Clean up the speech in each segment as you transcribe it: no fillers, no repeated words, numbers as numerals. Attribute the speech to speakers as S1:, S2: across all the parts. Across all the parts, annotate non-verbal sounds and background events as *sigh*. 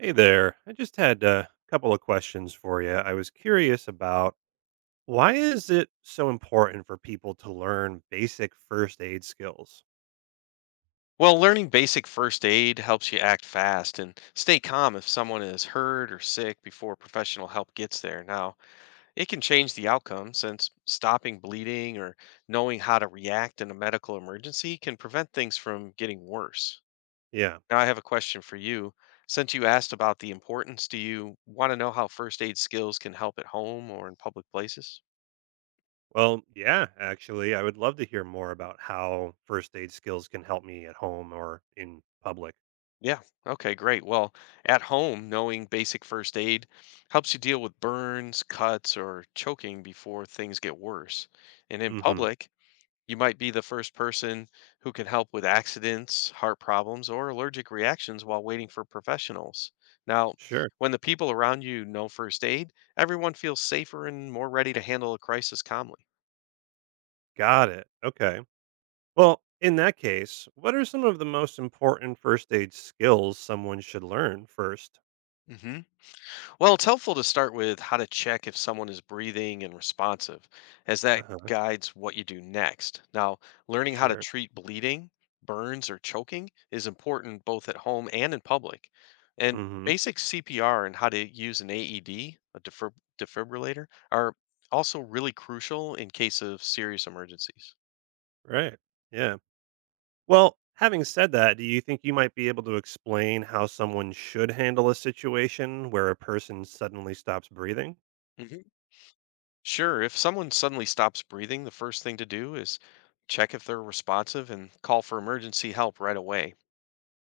S1: Hey there. I just had a couple of questions for you. I was curious about why is it so important for people to learn basic first aid skills?
S2: Well, learning basic first aid helps you act fast and stay calm if someone is hurt or sick before professional help gets there. Now, it can change the outcome since stopping bleeding or knowing how to react in a medical emergency can prevent things from getting worse.
S1: Yeah.
S2: Now, I have a question for you. Since you asked about the importance, do you want to know how first aid skills can help at home or in public places?
S1: Well, yeah, actually, I would love to hear more about how first aid skills can help me at home or in public.
S2: Yeah. Okay, great. Well, at home, knowing basic first aid helps you deal with burns, cuts, or choking before things get worse. And in
S1: Mhm.
S2: public, you might be the first person who can help with accidents, heart problems, or allergic reactions while waiting for professionals. Now,
S1: Sure.
S2: when the people around you know first aid, everyone feels safer and more ready to handle a crisis calmly.
S1: Got it. Okay. Well, in that case, what are some of the most important first aid skills someone should learn first?
S2: hmm Well, it's helpful to start with how to check if someone is breathing and responsive, as that
S1: Uh-huh.
S2: guides what you do next. Now, learning how to
S1: Sure.
S2: treat bleeding, burns, or choking is important both at home and in public. And
S1: Mhm.
S2: basic CPR and how to use an AED, a defibrillator, are also really crucial in case of serious emergencies.
S1: Right. Yeah. Well, having said that, do you think you might be able to explain how someone should handle a situation where a person suddenly stops breathing?
S2: Mhm. Sure, if someone suddenly stops breathing, the first thing to do is check if they're responsive and call for emergency help right away.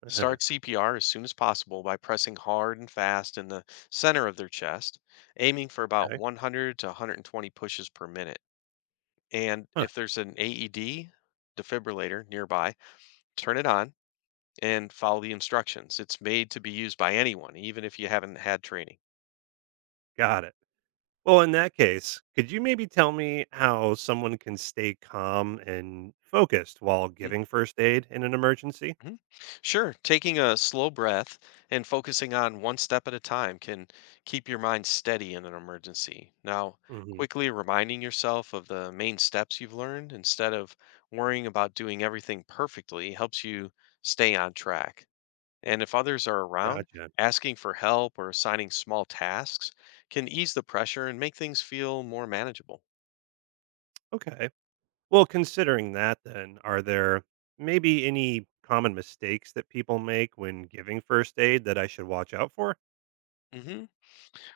S1: Uh-huh.
S2: Start CPR as soon as possible by pressing hard and fast in the center of their chest, aiming for about
S1: Okay.
S2: 100 to 120 pushes per minute. And
S1: Huh.
S2: if there's an AED defibrillator nearby, turn it on and follow the instructions. It's made to be used by anyone, even if you haven't had training.
S1: Got it. Well, in that case, could you maybe tell me how someone can stay calm and focused while giving first aid in an emergency?
S2: Mhm. Sure. Taking a slow breath and focusing on one step at a time can keep your mind steady in an emergency. Now,
S1: hmm
S2: quickly reminding yourself of the main steps you've learned instead of worrying about doing everything perfectly helps you stay on track. And if others are around,
S1: Gotcha.
S2: asking for help or assigning small tasks can ease the pressure and make things feel more manageable.
S1: Okay. Well, considering that, then, are there maybe any common mistakes that people make when giving first aid that I should watch out for?
S2: Mhm.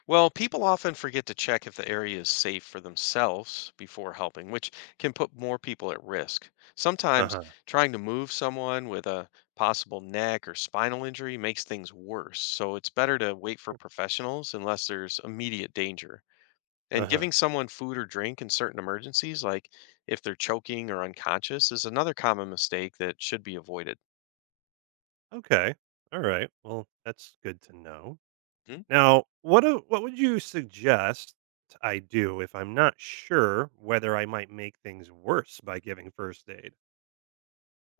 S2: Well, people often forget to check if the area is safe for themselves before helping, which can put more people at risk.
S1: Uh
S2: Sometimes
S1: huh.
S2: trying to move someone with a possible neck or spinal injury makes things worse, so it's better to wait for professionals unless there's immediate danger.
S1: Uh
S2: And
S1: huh.
S2: giving someone food or drink in certain emergencies, like if they're choking or unconscious, is another common mistake that should be avoided.
S1: Okay. All right. Well, that's good to know. Now, what would you suggest I do if I'm not sure whether I might make things worse by giving first aid?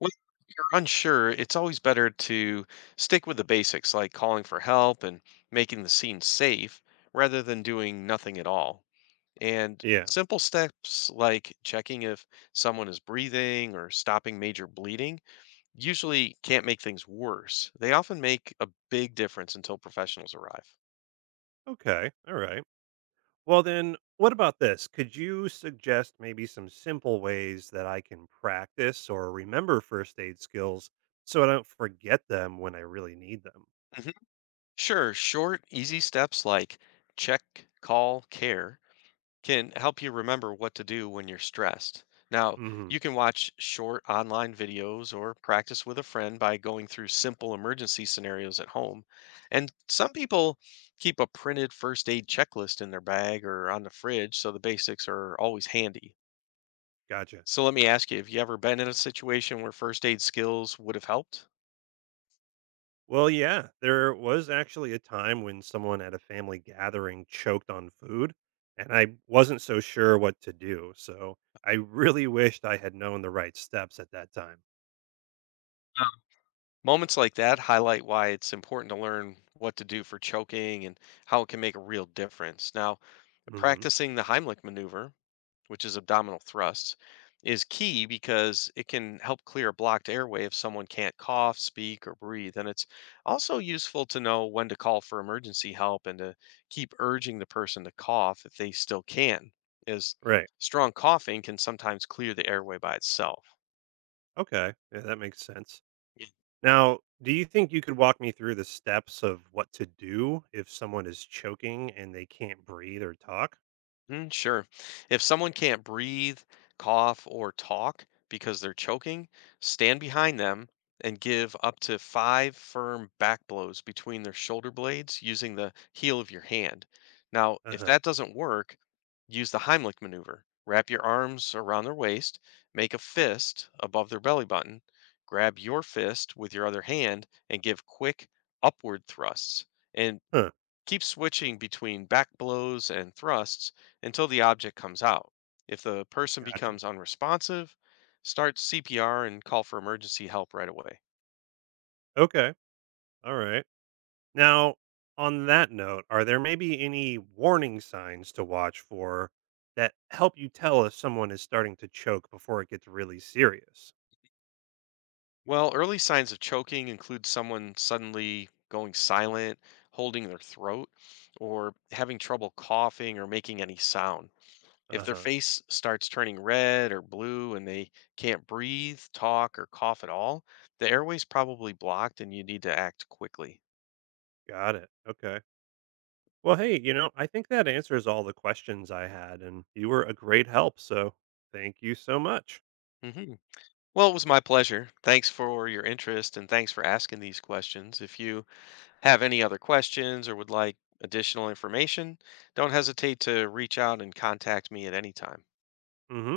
S2: Well, if you're unsure, it's always better to stick with the basics like calling for help and making the scene safe rather than doing nothing at all. And
S1: Yeah.
S2: simple steps like checking if someone is breathing or stopping major bleeding usually can't make things worse. They often make a big difference until professionals arrive.
S1: Okay. All right. Well, then what about this? Could you suggest maybe some simple ways that I can practice or remember first aid skills so I don't forget them when I really need them?
S2: Mhm. Sure, short, easy steps like check, call, care can help you remember what to do when you're stressed. Now,
S1: Mhm.
S2: you can watch short online videos or practice with a friend by going through simple emergency scenarios at home. And some people keep a printed first aid checklist in their bag or on the fridge, so the basics are always handy.
S1: Gotcha.
S2: So, let me ask you, have you ever been in a situation where first aid skills would have helped?
S1: Well, yeah, there was actually a time when someone at a family gathering choked on food, and I wasn't so sure what to do. So I really *laughs* wished I had known the right steps at that time.
S2: Um, Moments like that highlight why it's important to learn what to do for choking and how it can make a real difference. Now,
S1: Hmm.
S2: practicing the Heimlich maneuver, which is abdominal thrusts, is key because it can help clear a blocked airway if someone can't cough, speak, or breathe. And it's also useful to know when to call for emergency help and to keep urging the person to cough if they still can, as
S1: Right.
S2: strong coughing can sometimes clear the airway by itself.
S1: Okay. Yeah, that makes sense. Now, do you think you could walk me through the steps of what to do if someone is choking and they can't breathe or talk?
S2: Sure. If someone can't breathe, cough, or talk because they're choking, stand behind them and give up to 5 firm back blows between their shoulder blades using the heel of your hand. Now,
S1: Uh
S2: if
S1: huh.
S2: that doesn't work, use the Heimlich maneuver. Wrap your arms around their waist, make a fist above their belly button, grab your fist with your other hand, and give quick upward thrusts. And
S1: Huh.
S2: keep switching between back blows and thrusts until the object comes out. If the person
S1: Gotcha.
S2: becomes unresponsive, start CPR and call for emergency help right away.
S1: Okay. All right. Now, on that note, are there maybe any warning signs to watch for that help you tell if someone is starting to choke before it gets really serious?
S2: Well, early signs of choking include someone suddenly going silent, holding their throat, or having trouble coughing or making any sound. If
S1: Uh
S2: their
S1: huh.
S2: face starts turning red or blue and they can't breathe, talk, or cough at all, the airway's probably blocked and you need to act quickly.
S1: Got it. Okay. Well, hey, I think that answers all the questions I had, and you were a great help. So thank you so much.
S2: Mhm. Well, it was my pleasure. Thanks for your interest and thanks for asking these questions. If you have any other questions or would like additional information, don't hesitate to reach out and contact me at any time.
S1: Mm hmm.